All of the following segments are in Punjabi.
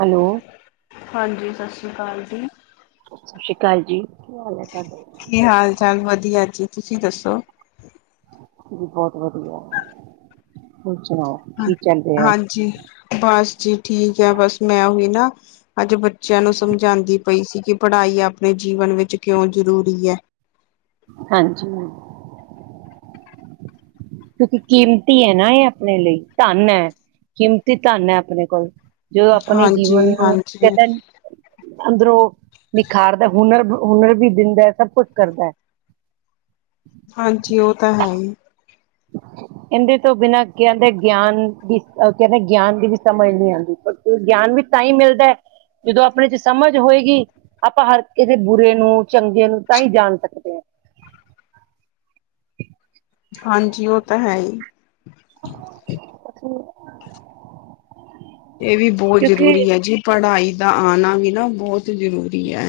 ਹੈਲੋ। ਹਾਂਜੀ ਸਸ ਸੀ੍ ਕਾਲ ਜੀ। ਸਤਿ ਸ਼੍ਰੀ ਅਕਾਲ ਜੀ ਕੀ ਹਾਲ ਹੈ ਤਾਡਾ। ਕੀ ਹਾਲ ਚਾਲ ਵਦੀਆ ਜੀ, ਤੁਸੀਂ ਦੱਸੋ? ਬਹੁਤ ਵਦੀਆ। ਹਾਂ, ਹਾਂਜੀ ਬੱਸ। ਜੀ ਠੀਕ ਹੈ ਬਸ ਮੈਂ ਉਹੀ ਨਾਂ ਅੱਜ ਬੱਚਿਆਂ ਨੂੰ ਸਮਝਾਂਦੀ ਪਈ ਸੀ ਕਿ ਪੜ੍ਹਾਈ ਆਪਣੇ ਜੀਵਨ ਵਿੱਚ ਕਿਉਂ ਜ਼ਰੂਰੀ ਐ। ਹਾਂਜੀ । ਕਿਉਂਕਿ ਕੀਮਤੀ ਐ ਨਾ ਇਹ ਅਪਣੇ ਲਈ, ਧੰਨ ਐ, ਕੀਮਤੀ ਧੰਨ ਐ ਅਪਣੇ ਕੋਲ। ਜੋ ਅਪਣੇ ਹਾਂਜੀ ਜੀਵਨ ਨੂੰ ਹਾਂਜੀ [unintelligible] ਅੰਦਰੋਂ ਨਿਖਾਰਦਾ ਹੁਨਰ ਨੂੰ। ਹੁਨਰ ਵੀ ਦਿੰਦਾ ਸਭ ਕੁਛ ਕਰਦਾ ਐ। ਹਾਂਜੀ ਉਹ ਤਾਂ ਹੈ ਈ। [inaudible] ਇਂਦੇ ਤੋਂ ਬਿਨਾਂ ਕਹਿੰਦੇ ਗਿਆਨ ਦੀ ਅ ਕਹਿੰਦੇ ਗਿਆਨ ਦੀ ਵੀ ਸਮਝ ਨੀ ਆਂਦੀ ਪਰ ਗਿਆਨ ਵੀ ਤਾਂ ਈ ਮਿਲਦਾ ਜਦੋਂ ਅਪਣੇ ਚ ਸਮਝ ਹੋਏਗੀ ਆਪਾਂ ਹਰ ਕਿਸੇ ਬੁਰੇ ਨੂੰ ਚੰਗੇ ਨੂੰ ਤਾਂ ਹੀ ਜਾਣ ਸਕਦੇ ਆ। [inaudible] ਹਾਂਜੀ ਉਹ ਤਾਂ ਹੈ ਹੀ। ਇਹ ਵੀ ਬਹੁਤ ਕਿਉਂਕਿ ਜ਼ਰੂਰੀ ਹੈ ਜੀ ਪੜ੍ਹਾਈ ਦਾ ਆਉਣਾ ਵੀ ਨਾ ਬਹੁਤ ਜ਼ਰੂਰੀ ਹੈ।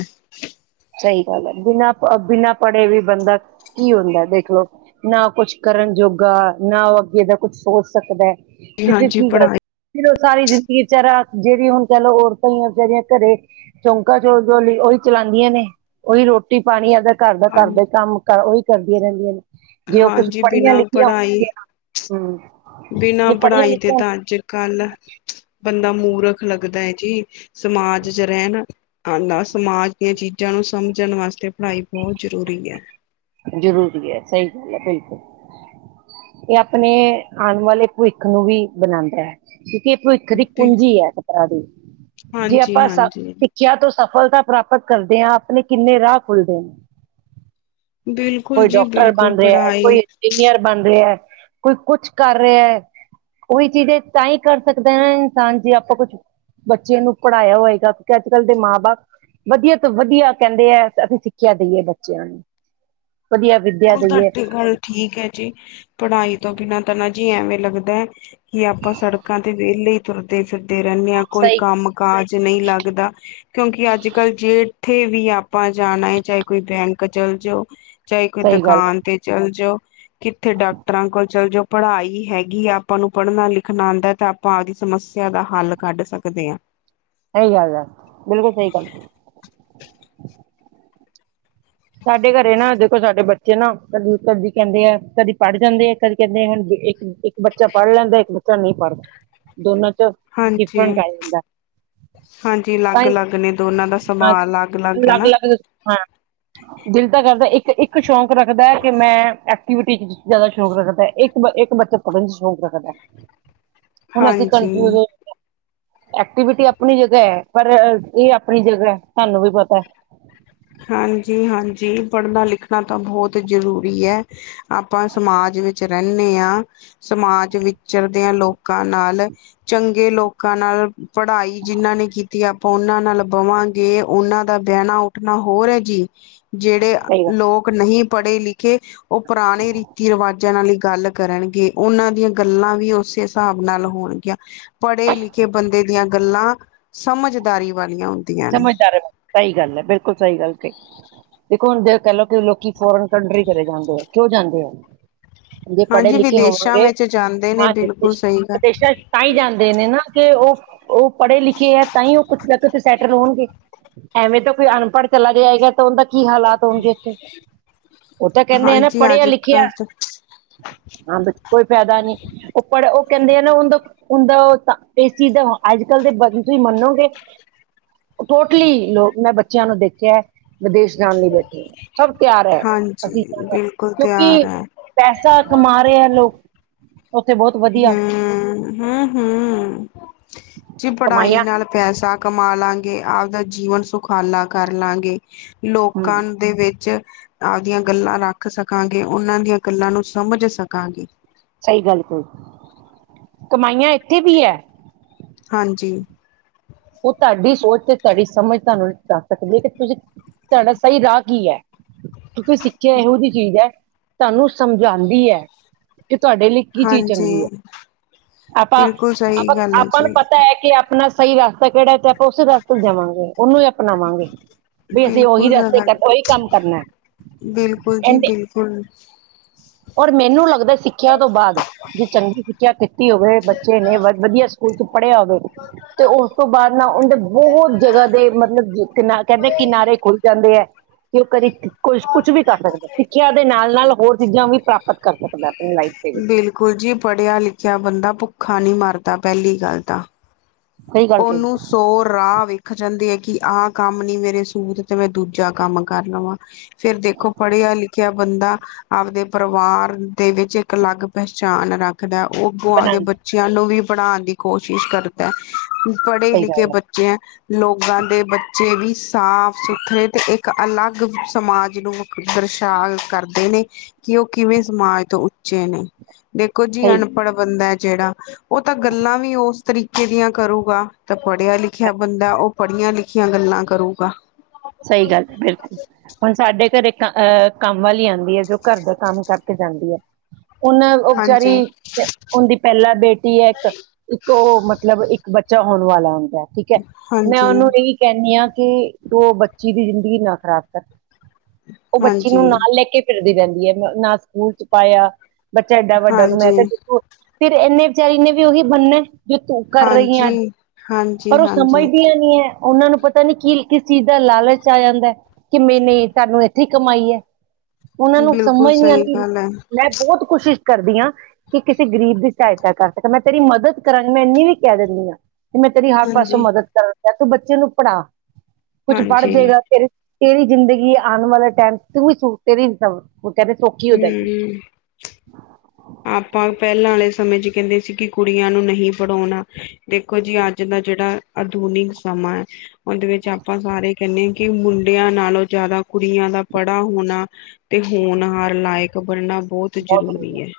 ਸਹੀ ਗੱਲ ਹੈ ਬਿਨਾਂ ਬਿਨਾਂ ਪੜ੍ਹੇ ਵੀ ਬੰਦਾ ਕੀ ਹੁੰਦਾ ਦੇਖਲੋ ਨਾ ਉਹ ਕੁਛ ਕਰਨ ਜੋਗਾ ਨਾ ਉਹ ਅੱਗੇ ਦਾ ਕੁੱਛ ਸੋਚ ਸਕਦਾ ਜੀ ਤੇ ਫਿਰ ਹਾਂਜੀ ਕੀ ਗੱਲ ਪੜ੍ਹਾਈ ਸਾਰੀ ਜ਼ਿੰਦਗੀ ਵਿਚਾਰਾ ਜਿਹੜੀ ਹੁਣ ਕਹਿਲੋ ਔਰਤਾਂ ਹੀ ਵਿਚਾਰੀਆਂ ਘਰੇ ਚੌਂਕਾ ਚੋਲ ਜੋਲੀ ਉਹੀ ਚਲਾ ਆਦੀਆਂ ਨੇ ਉਹੀ ਰੋਟੀ ਪਾਣੀ ਆਪਦਾ ਘਰ ਦਾ ਹਾਂ ਘਰ ਦਾ ਕੰਮ ਉਹੀ ਕਰਦੀਆਂ ਰਹਿੰਦੀਆਂ ਨੇ। ਜੇ ਉਹ ਕੁਛ ਹਾਂਜੀ ਪੜ੍ਹੀਆਂ ਬਿਨਾਂ ਲਿਖੀਆਂ ਪੜ੍ਹਾਈ ਹੋਣਗੀਆਂ ਹਮ ਬਿਨਾਂ ਜੇ ਪੜ੍ਹੀਆਂ ਪੜ੍ਹਾਈ ਦੇ ਲਿਖੀਆਂ ਤਾਂ ਅੱਜ ਕੱਲ ਬੰਦਾ ਮੂਰਖ ਲੱਗਦਾ ਜੀ ਸਮਾਜ ਚ ਰਹਿਣ ਆ ਸਮਾਜ ਦੀਆਂ ਚੀਜ਼ਾਂ ਨੂੰ ਸਮਝਣ ਵਾਸਤੇ ਪੜ੍ਹਾਈ ਬਹੁਤ ਜ਼ਰੂਰੀ ਹੈ। ਜ਼ਰੂਰੀ ਹੈ ਸਹੀ ਗੱਲ ਹੈ । ਇਹ ਆਪਣੇ ਆਉਣ ਵਾਲੇ ਭਵਿੱਖ ਨੂੰ ਵੀ ਬਣਾਉਂਦਾ ਹੈ। ਕਿਉਂਕਿ ਇਹ ਭਵਿੱਖ ਦੀ ਕੁੰਜੀ ਹੈ ਖ਼ਪਰਾ ਦੀ ਜੇ ਆਪਾਂ ਹਾਂਜੀ-ਹਾਂਜੀ ਸਿੱਖਿਆ ਤੋਂ ਸਫਲਤਾ ਪ੍ਰਾਪਤ ਕਰਦੇ ਹਾਂ ਆਪਣੇ ਕਿੰਨੇ ਰਾਹ ਖੁੱਲਦੇ ਨੇ ਬਿਲਕੁਲ ਕੋਈ ਜੀ ਡਾਕਟਰ ਬਣ ਬਿਲਕੁਲ ਰਿਹਾ ਕੋਈ ਪੜ੍ਹਾਈ ਇੰਜੀਨੀਅਰ ਬਣ ਰਿਹਾ ਕੋਈ ਕੁਛ ਕਰ ਰਿਹਾ ਹੈ। ਉਹੀ ਚੀਜ਼ ਤਾਂ ਹੀ ਕਰ ਸਕਦੇ ਨਾ ਇਨਸਾਨ ਜੇ ਆਪਾਂ ਕੁਛ ਬੱਚਿਆਂ ਨੂੰ ਪੜ੍ਹਾਇਆ ਹੋਏਗਾ ਕਿਉਂਕਿ ਅੱਜ ਕੱਲ ਦੇ ਮਾਂ ਬਾਪ ਵਧੀਆ ਤੋਂ ਵਧੀਆ ਕਹਿੰਦੇ ਆ ਅਸੀਂ ਸਿੱਖਿਆ ਦੇਈਏ ਬੱਚਿਆਂ ਨੂੰ ਵਧੀਆ ਵਿੱਦਿਆ ਬਿਲਕੁਲ ਦਈਏ ਤੁਹਾਡੀ ਗੱਲ ਠੀਕ ਹੈ ਜੀ ਪੜ੍ਹਾਈ ਤੋਂ ਬਿਨਾਂ ਤਾਂ ਨਾ ਜੀ ਐਵੇਂ ਲੱਗਦਾ ਹੈ ਕੀ ਆਪਾਂ ਸੜਕਾਂ ਤੇ ਵਿਹਲੇ ਹੀ ਤੁਰਦੇ ਫਿਰ ਰਹਿੰਦੇ ਆਾਂ ਕੋਈ ਸਹੀ ਕੰਮ ਕਾਜ ਨਹੀਂ ਲੱਗਦਾ ਕਿਉਂਕਿ ਅੱਜ ਕੱਲ ਜੇ ਜਿੱਥੇ ਵੀ ਆਪਾਂ ਜਾਣਾ ਹੈ। ਚਾਹੇ ਕੋਈ ਬੈਂਕ ਚੱਲ ਜਾਓ ਚਾਹੇ ਕੋਈ ਸਹੀ ਗੱਲ ਹੈ ਦੁਕਾਨ ਤੇ ਚਲ ਜਾ ਜਾਓ ਕਿੱਥੇ ਡਾਕਟਰਾਂ ਕੋਲ ਚੱਲ ਜੋ ਪੜ੍ਹਾਈ ਹੈਗੀ ਆਪਾਂ ਨੂੰ ਪੜ੍ਹਨਾ ਲਿਖਣਾ ਆਉਂਦਾ ਤਾਂ ਆਪਾਂ ਆਪਦੀ ਸਮੱਸਿਆ ਦਾ ਹੱਲ ਕੱਢ ਸਕਦੇ ਹਾਂ। ਸਹੀ ਗੱਲ ਹੈ। ਬਿਲਕੁਲ ਸਹੀ ਗੱਲ ਸਾਡੇ ਘਰੇ ਨਾ ਦੇਖੋ ਸਾਡੇ ਬੱਚੇ ਨਾ ਕਦੀ ਕਦੀ ਕਹਿੰਦੇ ਆ ਕਦੀ ਪੜ੍ਹ ਜਾਂਦੇ ਆ ਕਦੀ ਕਹਿੰਦੇ ਹੁਣ ਇੱਕ ਇੱਕ ਬੱਚਾ ਪੜ੍ਹ ਲੈਂਦਾ ਇੱਕ ਬੱਚਾ ਨਹੀਂ ਪੜ੍ਹਦਾ ਦੋਨਾਂ ਹਾਂਜੀ ਡਿਫਰਟ ਆ ਜਾਂਦਾ। ਹਾਂਜੀ ਤਾਂ ਅਲੱਗ ਹੀ ਅਲੱਗ ਨੇ ਦੋਨਾਂ ਦਾ ਹਾਂ ਸੁਭਾਅ ਅਲੱਗ ਅਲੱਗ ਹੈਨਾ । ਦਿਲ ਤਾਂ ਕਰਦਾ ਇੱਕ -ਇੱਕ ਸ਼ੌਕ ਰੱਖਦਾ ਕਿ ਮੈਂ ਯੂਟੀ ਜ਼ਿਆਦਾ ਸ਼ੌਕ ਰੱਖਦਾ ਇੱਕ ਬੱਚਾ ਪੜ੍ਹਨ ਚ ਸ਼ੌਕ ਰੱਖਦਾ ਹੁਣ ਅਸੀਂ ਹਾਂਜੀ ਕਨਫਿਊਜ ਹੋ। ਐਕਟੀਵਿਟੀ ਆਪਣੀ ਜਗਾ ਹੈ ਪਰ ਇਹ ਆਪਣੀ ਜਗਾ ਤੁਹਾਨੂੰ ਵੀ ਪਤਾ ਹੈ। ਆਪਣੀ ਹਾਂਜੀ ਹਾਂਜੀ ਪੜਨਾ ਲਿਖਣਾ ਤਾਂ ਬਹੁਤ ਜ਼ਰੂਰੀ ਹੈ। ਆਪਾਂ ਸਮਾਜ ਵਿੱਚ ਰਹਿੰਦੇ ਹਾਂ ਸਮਾਜ ਵਿਚਰਦਿਆਂ ਲੋਕਾਂ ਨਾਲ ਚੰਗੇ ਲੋਕਾਂ ਨਾਲ ਪੜ੍ਹਾਈ ਜਿਨਾਂ ਨੇ ਕੀਤੀ ਆਪਾਂ ਉਹਨਾਂ ਨਾਲ ਬਵਾਂਗੇ ਉਹਨਾਂ ਦਾ ਬਹਿਣਾ ਉੱਠਣਾ ਹੋਰ ਹੈ। ਜੀ ਜਿਹੜੇ ਸਹੀ ਗੱਲ ਲੋਕ ਨਹੀਂ ਪੜ੍ਹੇ ਲਿਖੇ ਉਹ ਪੁਰਾਣੇ ਰੀਤੀ ਰਿਵਾਜਾਂ ਨਾਲ ਇੱਕ ਗੱਲ ਕਰਨਗੇ ਉਹਨਾਂ ਦੀਆਂ ਗੱਲਾਂ ਵੀ ਉਸੇ ਹਿਸਾਬ ਨਾਲ ਹੋਣਗੀਆਂ ਪੜ੍ਹੇ ਲਿਖੇ ਬੰਦੇ ਦੀਆਂ ਗੱਲਾਂ ਸਮਝਦਾਰੀ ਵਾਲੀਆਂ ਹੁੰਦੀਆਂ ਨੇ ਸਮਝਦਾਰ ਹੈ ਸਹੀ ਗੱਲ ਹੈ ਬਿਲਕੁਲ ਸਹੀ ਗੱਲ ਕਈ ਦੇਖੋ ਹੁਣ ਕਲਕ ਕੇ ਲੋਕੀ ਫੋਰਨ ਕੰਟਰੀ ਚਲੇ ਜਾਂਦੇ ਹੈ ਕਿਉਂ ਜਾਂਦੇ ਆ। ਜੇ ਪੜ੍ਹੇ ਹਾਂਜੀ ਲਿਖੇ ਵਿਦੇਸ਼ਾਂ ਹੋਵਾਂਗੇ ਵਿੱਚ ਜਾਂਦੇ ਨੇ ਹਾਂਜੀ ਬਿਲਕੁਲ ਸਹੀ ਗੱਲ ਵਿਦੇਸ਼ਾਂ ਤਾਂਹੀ ਜਾਂਦੇ ਨੇ ਨਾ ਕਿ ਉਹ ਉਹ ਪੜ੍ਹੇ ਲਿਖੇ ਹੈ ਤਾਂ ਹੀ ਉਹ ਕੁਛ ਤੱਕ ਕੁੱਛ ਸੈਟਲ ਹੋਣਗੇ ਐਵੇਂ ਤਾਂ ਕੋਈ ਅਨਪੜ ਲੱਗ ਜਾਏਗਾ ਉਹਦਾ ਕੀ ਹਾਲਾਤ ਹੋਣਗੇ ਉੱਥੇ ਉਹ ਤਾਂ ਕਹਿੰਦੇ ਆ ਨਾ ਹਾਂਜੀ ਪੜਿਆ ਅੱਜ ਲਿਖਿਆ ਕੱਲ ਹਾਂ, ਬ ਕੋਈ ਫਾਇਦਾ ਨੀ, ਉਪੜ ਉ ਕਹਿੰਦੇ ਏ ਨਾ ਓਨਦਾ, ਉਹਦਾ ਓਦਾ ਇਸ ਚੀਜ਼ ਦਾ ਅੱਜ ਕੱਲ ਦੇ ਬੱਚੇ ਮੰਨ ਦੋਗੇ, ਟੋਟਲੀ ਲੋ ਮੈਂ ਬੱਚਿਆਂ ਨੂੰ ਦੇਖਿਆ ਵਿਦੇਸ਼ ਜਾਣ ਲਈ ਬੈਠੇ, ਸਭ ਤਿਆਰ ਹੈ ਹਾਂਜੀ ਅਸੀਂ ਜਾਣਾ। ਬਿਲਕੁਲ ਤਿਆਰ ਕਿਉਂਕਿ, ਹੈ ਪੈਸਾ ਕਮਾ ਰਹੇ ਹੈ ਲੋਕ। ਉੱਥੇ ਬਹੁਤ ਵਧੀਆ ਹਮ -ਹਮ, ਹਮ ਜੀ ਪੜਾਈ ਕਮਾਈਆਂ ਨਾਲ ਪੈਸਾ ਕਮਾ ਲਾਂਗੇ, ਆਪਦਾ ਜੀਵਨ ਸੁਖਾਲਾ ਕਰ ਲਾਂਗੇ। ਲੋਕਾਂ ਹਮ ਦੇ ਵਿੱਚ ਆਪਦੀਆਂ ਗੱਲਾਂ ਰੱਖ ਸਕਾਂਗੇ, ਉਹਨਾਂ ਦੀਆਂ ਗੱਲਾਂ ਨੂੰ ਸਮਝ ਸਕਾਂਗੇ। ਸਹੀ ਗੱਲ ਕਹੀ, ਕਮਾਈਆਂ ਇੱਥੇ ਵੀ ਹੈ। ਹਾਂਜੀ। ਉਹ ਤੁਹਾਡੀ ਸੋਚ, ਤੇ ਤੁਹਾਡੀ ਸਮਝ ਤੁਹਾਨੂੰ ਦਸ ਸਕਦੀ ਹੈ, ਤੁਹਾਡਾ ਸਹੀ ਰਾਹ ਕੀ ਹੈ? ਕਿਉਂਕਿ ਸਿੱਖਿਆ, ਇਹੋ ਜਿਹੀ ਚੀਜ਼ ਹੈ, ਤੁਹਾਨੂੰ ਸਮਝਾਉਂਦੀ ਹੈ। ਕਿ ਤੁਹਾਡੇ ਲਈ, ਕੀ ਚੀਜ਼ ਹਾਂਜੀ ਚੰਗੀ ਐ। ਆਪਾਂ ਬਿਲਕੁਲ ਸਹੀ -ਆਪਾਂ, ਗੱਲ ਹੈ ਆਪਾਂ ਨੂੰ ਜੀ ਪਤਾ ਹੈ ਕਿ ਆਪਣਾ ਸਹੀ ਰਾਹ ਕਿਹੜਾ ਸਟੈਪ, ਉਸੇ ਰਾਹ ਤੋਂ ਜਾਵਾਂਗੇ। ਉਹਨੂੰ ਹੀ ਅਪਣਾਵਾਂਗੇ, ਵੀ, ਅਸੀਂ ਉਹੀ ਬਿਲਕੁਲ ਰਸਤੇ, ਰ ਉਹੀ ਕੰਮ ਕਰਨਾ [unintelligible] ਬਿਲਕੁਲ ਜੀ, ਇੰਨੇ ਬਿਲਕੁਲ ਔਰ ਮੈਨੂੰ ਲੱਗਦਾ ਸਿੱਖਿਆ ਤੋਂ ਬਾਅਦ ਜੇ ਚੰਗੀ ਸਿੱਖਿਆ ਪੜਿਆ ਕਰੋ । ਤੇ ਉਸ ਤੋਂ ਬਾਅਦ ਨਾ, ਉਹਦੇ ਬਹੁਤ ਜਗ੍ਹਾ ਦੇ ਮਤਲਬ ਕਿ, ਕਿਨਾਰ ਕਹਿੰਦੇ ਕਿਨਾਰੇ ਖੁੱਲ ਜਾਂਦੇ ਹੈ। ਕਿ ਉਹ ਕਦੀ ਕੁਛ -ਕੁਛ, ਵੀ ਕਰ ਸਕਦਾ ਸਿੱਖਿਆ ਦੇ ਨਾਲ- ਨਾਲ ਹੋਰ ਚੀਜ਼ਾਂ ਵੀ ਪ੍ਰਾਪਤ ਕਰ ਸਕਦਾ। ਆਪਣੀ ਲਾਈਫ ਦੇ ਵਿੱਚ ਬਿਲਕੁਲ ਜੀ, ਪੜ੍ਹਿਆ ਲਿਖਿਆ ਬੰਦਾ ਭੁੱਖਾ ਨਹੀਂ ਮਰਦਾ ਪਹਿਲੀ ਗੱਲ ਤਾਂ ਸਹੀ ਗੱਲ ਕਹੀ ਉਹਨੂੰ ਸੌ ਰਾਹ ਵਿਖ ਜਾਂਦੇ ਕਿ ਆਹ ਕੰਮ ਨੀ, ਮੇਰੇ ਸੂਤ ਤੇ ਮੈਂ ਦੂਜਾ ਕੰਮ ਕਰ ਲਵਾਂ, ਫੇਰ ਦੇਖੋ ਪੜਿਆ ਲਿਖ ਬੰਦਾ, ਆਪਦੇ ਪਰਿਵਾਰ ਦੇ ਵਿੱਚ ਇੱਕ ਅਲੱਗ ਪਹਿਚਾਣ ਰੱਖਦਾ। ਅੱਗੋਂ ਆਪ ਦੇ ਬਣਾਉਂਦਾ ਬੱਚਿਆਂ ਨੂੰ ਵੀ, ਪੜ੍ਹਾਉਣ ਦੀ ਕੋਸ਼ਿਸ਼ ਕਰਦਾ। ਪੜ੍ਹੇ ਸਹੀ ਲਿਖੇ ਗੱਲ ਬੱਚੇ ਹੈ, ਲੋਕਾਂ ਦੇ ਬੱਚੇ ਵੀ ਸਾਫ ਸੁਥਰੇ ਤੇ ਅਲੱਗ ਸਮਾਜ ਨੂੰ, ਦਰਸ਼ਾ ਕਰਦੇ ਨੇ ਕਿ ਉਹ ਕਿਵੇਂ ਸਮਾਜ ਤੋਂ ਚੇਨੇ ਦੇਖੋ ਜੀ ਸਹੀ ਅਨਪੜ੍ਹ ਬੰਦਾ ਹੈ, ਜਿਹੜਾ ਉਹ ਤਾਂ ਗੱਲਾਂ ਵੀ ਉਸ ਤਰੀਕੇ ਦੀਆਂ ਕਰੂਗਾ ਤਾਂ ਪੜ੍ਹਿਆ ਲਿਖਿਆ ਬੰਦਾ, ਉਹ ਪੜ੍ਹੀਆਂ ਲਿਖੀਆਂ ਗੱਲਾਂ ਕਰੂਗਾ। ਸਹੀ ਗੱਲ ਬਿਲਕੁਲ ਹੁਣ ਸਾਡੇ ਘਰੇ। ਅਹ ਕੰਮ ਵਾਲੀ ਆਉਂਦੀ ਹੈ, ਜੋ ਘਰ ਦਾ ਕੰਮ ਕਰਕੇ ਜਾਂਦੀ ਹੈ । ਉਹਨਾਂ ਉਹ ਹਾਂਜੀ ਵਿਚਾਰੀ ਉਹਦੀ ਪਹਿਲਾ ਬੇਟੀ ਹੈ ਇੱਕ, ਇੱਕ ਉਹ ਮਤਲਬ ਇੱਕ ਬੱਚ ਬੱਚਾ ਹੋਣ ਵਾਲਾ ਹੁੰਦਾ, ਠੀਕ ਹੈ ਮੈਂ ਹਾਂਜੀ ਉਹਨੂੰ ਇਹੀ ਕਹਿੰਦੀ ਹਾਂ ਕਿ ਤੂੰ ਬੱਚਾ ਬੱਚੀ ਦੀ ਜ਼ਿੰਦਗੀ ਨਾ ਖਰਾਬ ਕਰ, ਉਹ ਬੱਚੀ ਹਾਂਜੀ ਨੂੰ ਨਾਲ ਲੈ ਕੇ ਫਿਰਦੀ ਰਹਿੰਦੀ। ਯਮ ਨਾ ਸਕੂਲ ਚ ਪਾਇਆ, ਬੱਚਾ ਏਡਾ ਵੱਡਾ ਮੈਂ ਹਾਂਜੀ ਕਿਹਾ ਦੇਖੋ ਫਿਰ ਇਨੇ ਵਿਚਾਰੀ ਨੇ ਵੀ ਉਹੀ ਬੰਨੇ। ਜੋ ਤੁੰ ਕਰ ਰਹੀ ਹੈ ਅੱਜ, ਹਾਂਜੀ ਹਾਂਜੀ ਪਰ ਉਹ ਹਾਂਜੀ ਸਮਝਦੀਆਂ ਨੀ ਹੈ, ਉਹਨਾਂ ਨੂੰ ਪਤਾ ਨੀ ਕੀ ਕਿਸ ਚੀਜ਼ ਦਾ ਲਾਲਚ ਆ ਜਾਂਦਾ, ਕਿ ਮੇ ਤੁਹਾਨੂੰ ਇੱਥੇ ਹੀ ਕਮਾਈ ਹੈ। ਉਹਨਾਂ ਨੂੰ ਬਿਲਕੁਲ ਸਮਝ ਨੀ ਸਹੀ ਆਉਂਦੀ, ਗੱਲ ਹੈ ਮੈਂ ਬਹੁਤ ਕੋਸ਼ਿਸ਼ ਕਰਦੀ ਹਾਂ, ਕਿ ਕਿਸੇ ਗਰੀਬ ਦੀ ਸਹਾਇਤਾ ਕਰ ਸਕਾ, ਮੈਂ ਤੇਰੀ ਮਦਦ ਕਰਾਂਗੀ, ਮੈਂ ਇੰਨੀ ਵੀ ਕਹਿ ਦਿੰਦੀ ਹਾਂ। ਮੈਂ ਤੇਰੀ ਹਰ ਪਾਸੋਂ ਹਾਂਜੀ ਮਦਦ ਕਰਾਂਗਾ, ਤੂੰ ਬੱਚੇ ਨੂੰ ਪੜ੍ਹਾ, ਕੁਛ ਬਣ ਹਾਂਜੀ ਜਾਏਗਾ ਤੇਰੇ ਤੇਰੀ ਜ਼ਿੰਦਗੀ, ਆਉਣ ਵਾਲੇ ਟਾਈਮ ਤੂੰ ਵੀ ਸੂ ਤੇਰੀ ਸਵ ਉਹ ਕਹਿੰਦੇ, ਸੌਖੀ ਹੋ ਜਾਏਗੀ। ਹਮ ਆਪਾਂ ਪਹਿਲਾਂ ਵਾਲੇ ਸਮੇਂ ਚ ਕਹਿੰਦੇ ਸੀ, ਕਿ ਕੁੜੀਆਂ ਨੂੰ ਨਹੀਂ ਪੜ੍ਹਾਉਣਾ ਦੇਖੋ ਜੀ ਅੱਜ ਦਾ ਜਿਹੜਾ ਆਧੁਨਿਕ ਸਮਾਂ ਸਮਾਂ- ਉਹਦੇ ਵਿੱਚ ਆਪਾਂ ਸਾਰੇ ਕਹਿੰਦੇ ਹਾਂ, ਕਿ ਮੁੰਡਿਆਂ ਨਾਲੋਂ ਜ਼ਿਆਦਾ ਕੁੜੀਆਂ ਦਾ ਪੜਾ ਹੋਣਾ ਤੇ ਹੋਣਹਾਰ, ਲਾਇਕ ਬਣਨਾ ਬਹੁਤ ਜਰੂਰੀ ਹੈ।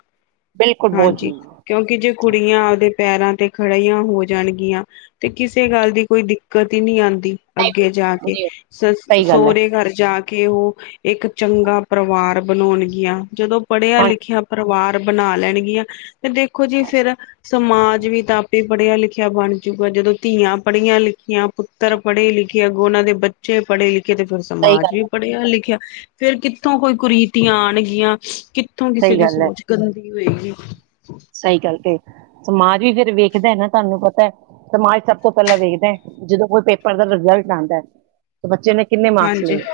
ਬਿਲਕੁਲ ਬਹੁਤ ਹਾਂਜੀ, ਜ਼ਰੂਰੀ ਹੈ ਕਿਉਂਕਿ ਜੇ ਕੁੜੀਆਂ ਆਪਦੇ ਪੈਰਾਂ ਤੇ ਖੜਆਂ ਹੋ ਜਾਣਗੀਆਂ। ਤੇ ਕਿਸੇ ਗੱਲ ਦੀ ਕੋਈ ਦਿੱਕਤ ਹੀ ਨਹੀਂ, ਆਉਂਦੀ। ਦੀ, ਨਹੀਂ ਅੱਗੇ ਜਾ ਭਾਈ, ਕੇ ਨਹੀਂ ਸ ਸਹੀ ਗੱਲ ਹੈ ਸੋਹਰੇ ਘਰ ਜਾ ਕੇ ਔਹ ਇੱਕ ਚੰਗਾ ਪਰਿਵਾਰ ਬਣਾਉਣਗੀਆਂ। ਜਦੋਂ ਪੜ੍ਹਿਆ ਹਾਂਜੀ ਲਿਖਿਆ ਪਰਿਵਾਰ ਬਣਾ ਲੈਣਗੀਆਂ, ਤੇ ਦੇਖੋ ਜੀ ਫੇਰ ਸਮਾਜ ਵੀ ਤਾਂ ਆਪੇ ਪੜ੍ਹਿਆ ਲਿਖਿਆ ਬਣ ਜੁਗਾ। ਜਦੋਂ ਧੀ ਧੀਆਂ ਪੜ੍ਹੀਆਂ ਲਿਖੀਆਂ, ਪੁੱਤਰ ਪੜ੍ਹੇ ਲਿਖੇ, ਅੱਗੋਂ ਉਹਨਾਂ ਦੇ ਬੱਚੇ ਪੜ੍ਹੇ ਲਿ ਕੀਤੇ ਫਿਰ ਸਹੀ ਸਮਾਜ ਗੱਲ ਵੀ ਹੈ ਪੜ੍ਹਿਆ ਲਿਖਿਆ। ਫੇਰ ਕਿੱਥੋਂ ਕੋਈ ਕੁਰੀਤੀਆਂ ਆਣਗੀਆਂ ਕਿ ਕਿੱਥੋਂ ਕਿਸੇ ਦੀ ਸੋਚ ਗੰਦੀ ਹੋਏਗੀ। ਸਈ ਗੱਲ ਕੇ ਸਮਾਜ ਵੀ ਫੇਰ ਵੇਖਦਾ ਏ ਨਾ, ਤੁਹਾਨੂੰ ਪਤਾ ਏ, ਸਮਾਜ ਸਭ ਤੋਂ ਪਹਿਲਾਂ ਵੇਖਦਾ ਏ, ਜਦੋਂ ਕੋਈ ਪੇਪਰ ਦਾ ਰਿਜ਼ਲਟ ਆਂਦਾ ਏ, ਤੇ ਬੱਚੇ ਨੇ ਕਿੰਨੇ ਮਾਰਕਸ ਹਾਂਜੀ ਲਏ ਏ?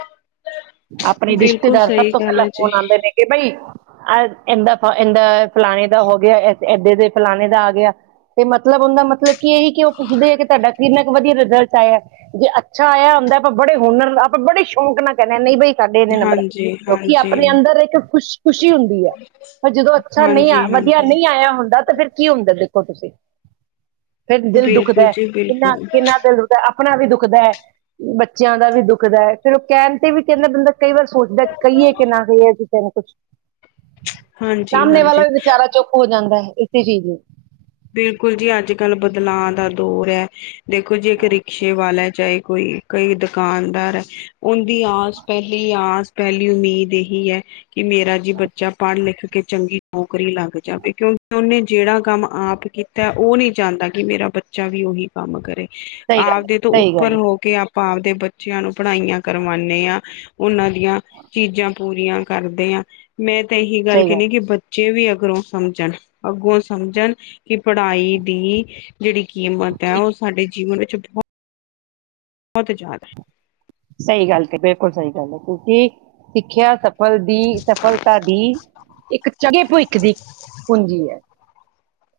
ਆਪਣੇ ਬਿਲਕੁਲ ਰਿਸ਼ਤੇਦਾਰ, ਸਭ ਸਹੀ ਤੋਂ ਗੱਲ ਪਹਿਲਾਂ ਹੈ ਜੀ ਫੋਨ ਆਉਂਦੇ ਨੇ ਕਿ ਬਈ ਆ ਏਂਦਾ ਫ ਏਂਦਾ ਫਲਾਣੇ ਦਾ ਹੋ ਗਿਆ, ਏ ਏਦੇ ਦੇ ਫਲਾਣੇ ਦਾ ਆ ਗਿਆ। ਤੇ ਮਤਲਬ, ਔਂਦਾ ਮਤਲਬ ਕੀ ਇਹ ਈ, ਕਿ ਉਹ ਪੁੱਛਦੇ ਏ ਕਿ ਤੁਹਾਡਾ ਕਿੰਨਾ ਕੂ ਵਧੀਆ ਰਿਜ਼ਲਟ ਆਇਆ ਏ? ਜੇ ਅੱਛਾ ਆਇਆ ਹੁੰਦਾ ਏ, ਆਪਾਂ ਬੜੇ ਹੁਨਰ, ਆਪਾਂ ਬੜੇ ਸ਼ੌਕ ਨਾਲ ਕਹਿੰਣੇ ਆ, ਨਈ ਬਈ ਸਾਡੇ ਇੰਨੇ ਨੰਬਰ ਏ, ਹਾਂਜੀ ਕਿਉਂਕਿ ਹਾਂਜੀ ਆਪਣੇ ਅੰਦਰ ਇੱਕ ਖੁਸ਼ ਖੁਸ਼ੀ ਹੁੰਦੀ ਏ, ਪਰ ਜਦੋਂ ਅੱਛਾ ਨਈ ਹਾਂਜੀ ਆ, ਵਧੀਆ ਹਾਂਜੀ ਨਈ ਆਇਆ ਹੁੰਦਾ, ਤਾਂ ਫਿਰ ਕੀ ਹੁੰਦਾ ਤੋ ਤੁਸੀਂ, ਫਿਰ ਦਿਲ ਬਿਲਕੁਲ ਦੁਖਦਾ ਐ। ਜੀ ਬਿਲਕੁਲ ਕਿੰਨਾ-ਕਿੰਨਾ ਦਿਲ ਦੁਖਦਾ ਆ ਆਪਣਾ ਵੀ ਦੁਖਦਾ ਹੈ। ਬੱਚਿਆਂ ਦਾ ਵੀ ਦੁਖਦਾ ਹੈ, ਫੇਰ ਉਹ ਕਹਿਣ ਤੇ ਵੀ ਕਹਿੰਦਾ ਬੰਦਾ ਕਈ ਵਾਰ ਸੋਚਦਾ ਏ, ਕਹੀਏ ਕਿ ਨਾ ਕਹੀਏ ਉਹ ਕੁਛ ਹਾਂਜੀ-ਹਾਂਜੀ। ਚਾਰਾ ਚੁੱਕ ਹੋ ਜਾਂਦਾ ਏ, ਇਸੇ ਚੀਜ਼ ਨੂੰ ਬਿਲਕੁਲ ਜੀ, ਅੱਜ ਕੱਲ ਬਦਲਾਅ ਦਾ ਦੌਰ ਏ, ਦੇਖੋ ਜੀ ਇੱਕ ਰਿਕਸ਼ੇ ਵਾਲਾ ਏ ਚਾਹੇ ਕੋਈ ਕਈ ਦੁਕਾਨਦਾਰ ਏ, ਔਂਦੀ ਆਸ, ਪਹਿਲੀ ਆਸ, ਪਹਿਲੀ ਉਮੀਦ ਏਹੀ ਕੀ ਏ, ਕਿ ਮੇਰਾ ਜੀ ਬੱਚਾ ਪੜ੍ਹ ਲਿਖ ਕੇ ਚੰਗੀ ਨੌਕਰੀ ਲੱਗ ਜਾਵੇ, ਕਿਉਂਕਿ ਉਹਨੇ ਜਿਹੜਾ ਕੰਮ ਆਪ ਕੀ ਕੀਤਾ ਏ, ਉਹ ਨਈ ਚਾਂਦਾ, ਕਿ ਮੇਰਾ ਬੱਚਾ ਵੀ ਔਹੀ ਕੰਮ ਕਰੇ। ਸਹੀ ਗੱਲ ਆਪਦੇ ਤੋਂ ਹੈ ਸਹੀ ਉੱਪਰ ਗੱਲ ਹੈ ਹੋ ਕੇ ਆਪ ਅਪਾਂ ਆਪ ਦੇ ਬੱਚਿਆਂ ਨੂੰ ਪੜ੍ਹਾਈਆਂ ਕਰਵਾਣੇ ਆ। ਉਹਨਾਂ ਦੀਆਂ ਚੀਜ਼ਾਂ ਪੂਰੀਆਂ ਕਰਦੇ ਮੈਂ ਤਾਂ ਇਹੀ ਗੱਲ ਸਹੀ ਕਹਣੀ ਆ, ਹੈ ਕਿ ਬੱਚੇ ਵੀ ਅੱਗਰੋਂ ਸਮਝਣ। ਅੱਗੋਂ ਸਮਝਣ ਕਿ ਪੜ੍ਹਾਈ ਦੀ ਜੇਹੜੀ ਕੀਮਤ ਏ, ਕੀ- ਉਹ ਸਾਡੇ ਜੀਵਨ ਵਿੱਚ ਬਹੁਤ ਬੋਤ ਜਾਦਾ ਏ। ਸਈ ਗੱਲ ਤੇ ਬਿਲਕੁਲ ਸਈ ਗੱਲ ਏ, ਕਿਉਕਿ ਸਿੱਖਿਆ ਸਭ ਸਫਲ ਦੀ ਸਫਲਤਾ ਦੀ, ਇੱਕ ਚੰਗੇ ਭਵਿੱਖ ਦੀ, ਪੂੰਜੀ ਐ।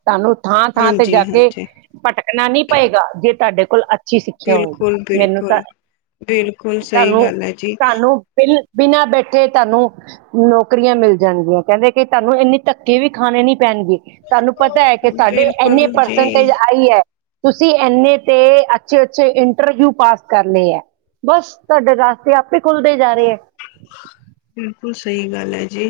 ਤੁਹਾਨੂੰ ਹੈ। ਥਾਂ-ਥਾਂ ਤੇ ਹਾਂਜੀ ਜਾ ਕੇ, ਹਾਂਜੀ ਭਟਕਣਾ ਨੀ ਪਏਗਾ, ਜੇ ਤੁਹਾਡੇ ਕੋਲ ਅ ਅੱਛੀ ਸਿੱਖਿਆ ਹੋਵੇ, ਬਿਲਕੁਲ ਮੈਨੂੰ ਤਾਂ ਬਿਲਕੁਲ ਬਿਲਕੁਲ ਸਹੀ ਗੱਲ ਹੈ ਜੀ ਤਾਨੂੰ-ਤਾਨੂੰ ਬਿਲ ਬਿਨਾਂ ਬੈਠੇ, ਤਾਨੂੰ ਨੌਕਰੀਆਂ ਮਿਲ ਜਾਣਗੀਆਂ। ਕਹਿੰਦੇ ਕਿ ਤਾਨੂੰ ਇੰਨੀ ਧੱਕੇ ਵੀ ਖਾਣੇ ਨੀ ਪੈਣਗੇ, ਤਾਨੂੰ ਪਤਾ ਏ ਕਿ ਤੁਹਾਡੇ ਏਨੇ ਬਿਲਕੁਲ ਪਰਸੈਂਟੇਜ ਜੀ ਆਈ ਏ। ਤੁਸੀਂ ਏਨੇ ਤੇ ਅੱਛੇ-ਅੱਛੇ ਇੰਟਰਵਿਊ ਪਾਸ ਕਰਨੇ ਏ। ਬਸ, ਤੁਹਾਡੇ ਰਾਸਤੇ ਆਪੇ ਖੁੱਲਦੇ ਜਾ ਰਹੇ ਹੈ। ਬਿਲਕੁਲ ਸਹੀ ਗੱਲ ਏ ਜੀ,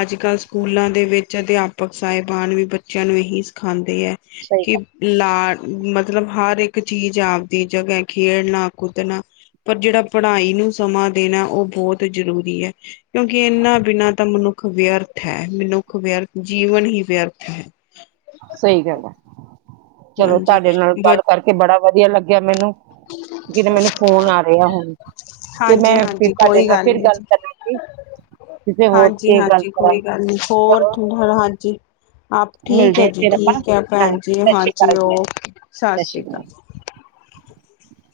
ਅੱਜ ਕੱਲ ਸਕੂਲਾਂ ਦੇ ਵਿੱਚ ਅਧਿਆਪਕ ਸਾਹਿਬਾਨ ਵੀ ਬੱਚਿਆਂ ਨੂੰ ਇਹੀ ਸਿਖਾਉਂਦੇ ਏ, ਸਹੀ ਕਿ ਗੱਲ ਲਾ ਮਤਲਬ ਹਰ ਇੱਕ ਚੀਜ਼ ਆਪਦੀ ਜਗ੍ਹਾ ਏ, ਖੇਡਣਾ ਕੁਦਣਾ ਪਰ ਜੇਹੜਾ ਪੜ੍ਹਾਈ ਨੂੰ ਸਮਾਂ ਦੇਣਾ ਏ, ਉਹ ਬਹੁਤ ਜ਼ਰੂਰੀ ਐ। ਕਿਉਂਕਿ ਏਨਾ ਬਿਨਾਂ ਤਾਂ ਮਨੁੱਖ ਖ ਵਿਅਰਥ ਹੈ। ਮਨੁੱਖ ਵਿਅਰਥ, ਜੀਵਨ ਹੀ ਵਿਅਰਥ ਹੈ। ਸਈ ਗੱਲ ਹੈ। ਚਲੋ ਹਾਂਜੀ ਤੁਹਾਡੇ ਨਾਲ ਬ ਗੱਲ ਕਰਕੇ ਬੜਾ ਵਧੀਆ ਲੱਗਿਆ ਮੈਨੂੰ ਜਿਦੋਂ ਮੈਨੂੰ ਫੋਨ ਆ ਰਿਹਾ ਹੁਣ। ਤੇ ਹਾਂਜੀ ਮੈਂ ਫਿਰ ਹਾਂਜੀ ਤੁਹਾਡੇ ਨਾਲ ਫਿਰ ਗੱਲ ਕਰਾਂਗੀ। ਕਿਸੇ ਹੋਰ ਤੇ ਗੱਲ ਹਾਂਜੀ-ਹਾਂਜੀ ਕੋਈ ਕਰਾਂਗੀ ਗੱਲ ਨੀ, ਹੋਰ? ਚਲੋ ਹਾਂਜੀ। ਆਪ ਠੀਕ ਮਿਲਦੇ ਏ ਹਾਂ ਜੀ। ਫਿਰ ਆਪਾਂ ਠੀਕ ਏ ਭੈਣ ਹਾਂਜੀ ਜੀ, ਸਤਿ ਸ਼੍ਰੀ ਹਾਂਜੀ ਅਕਾਲ ਓ, ਜੀ ਸਤਿ ਸ਼੍ਰੀ ਕਾਲ।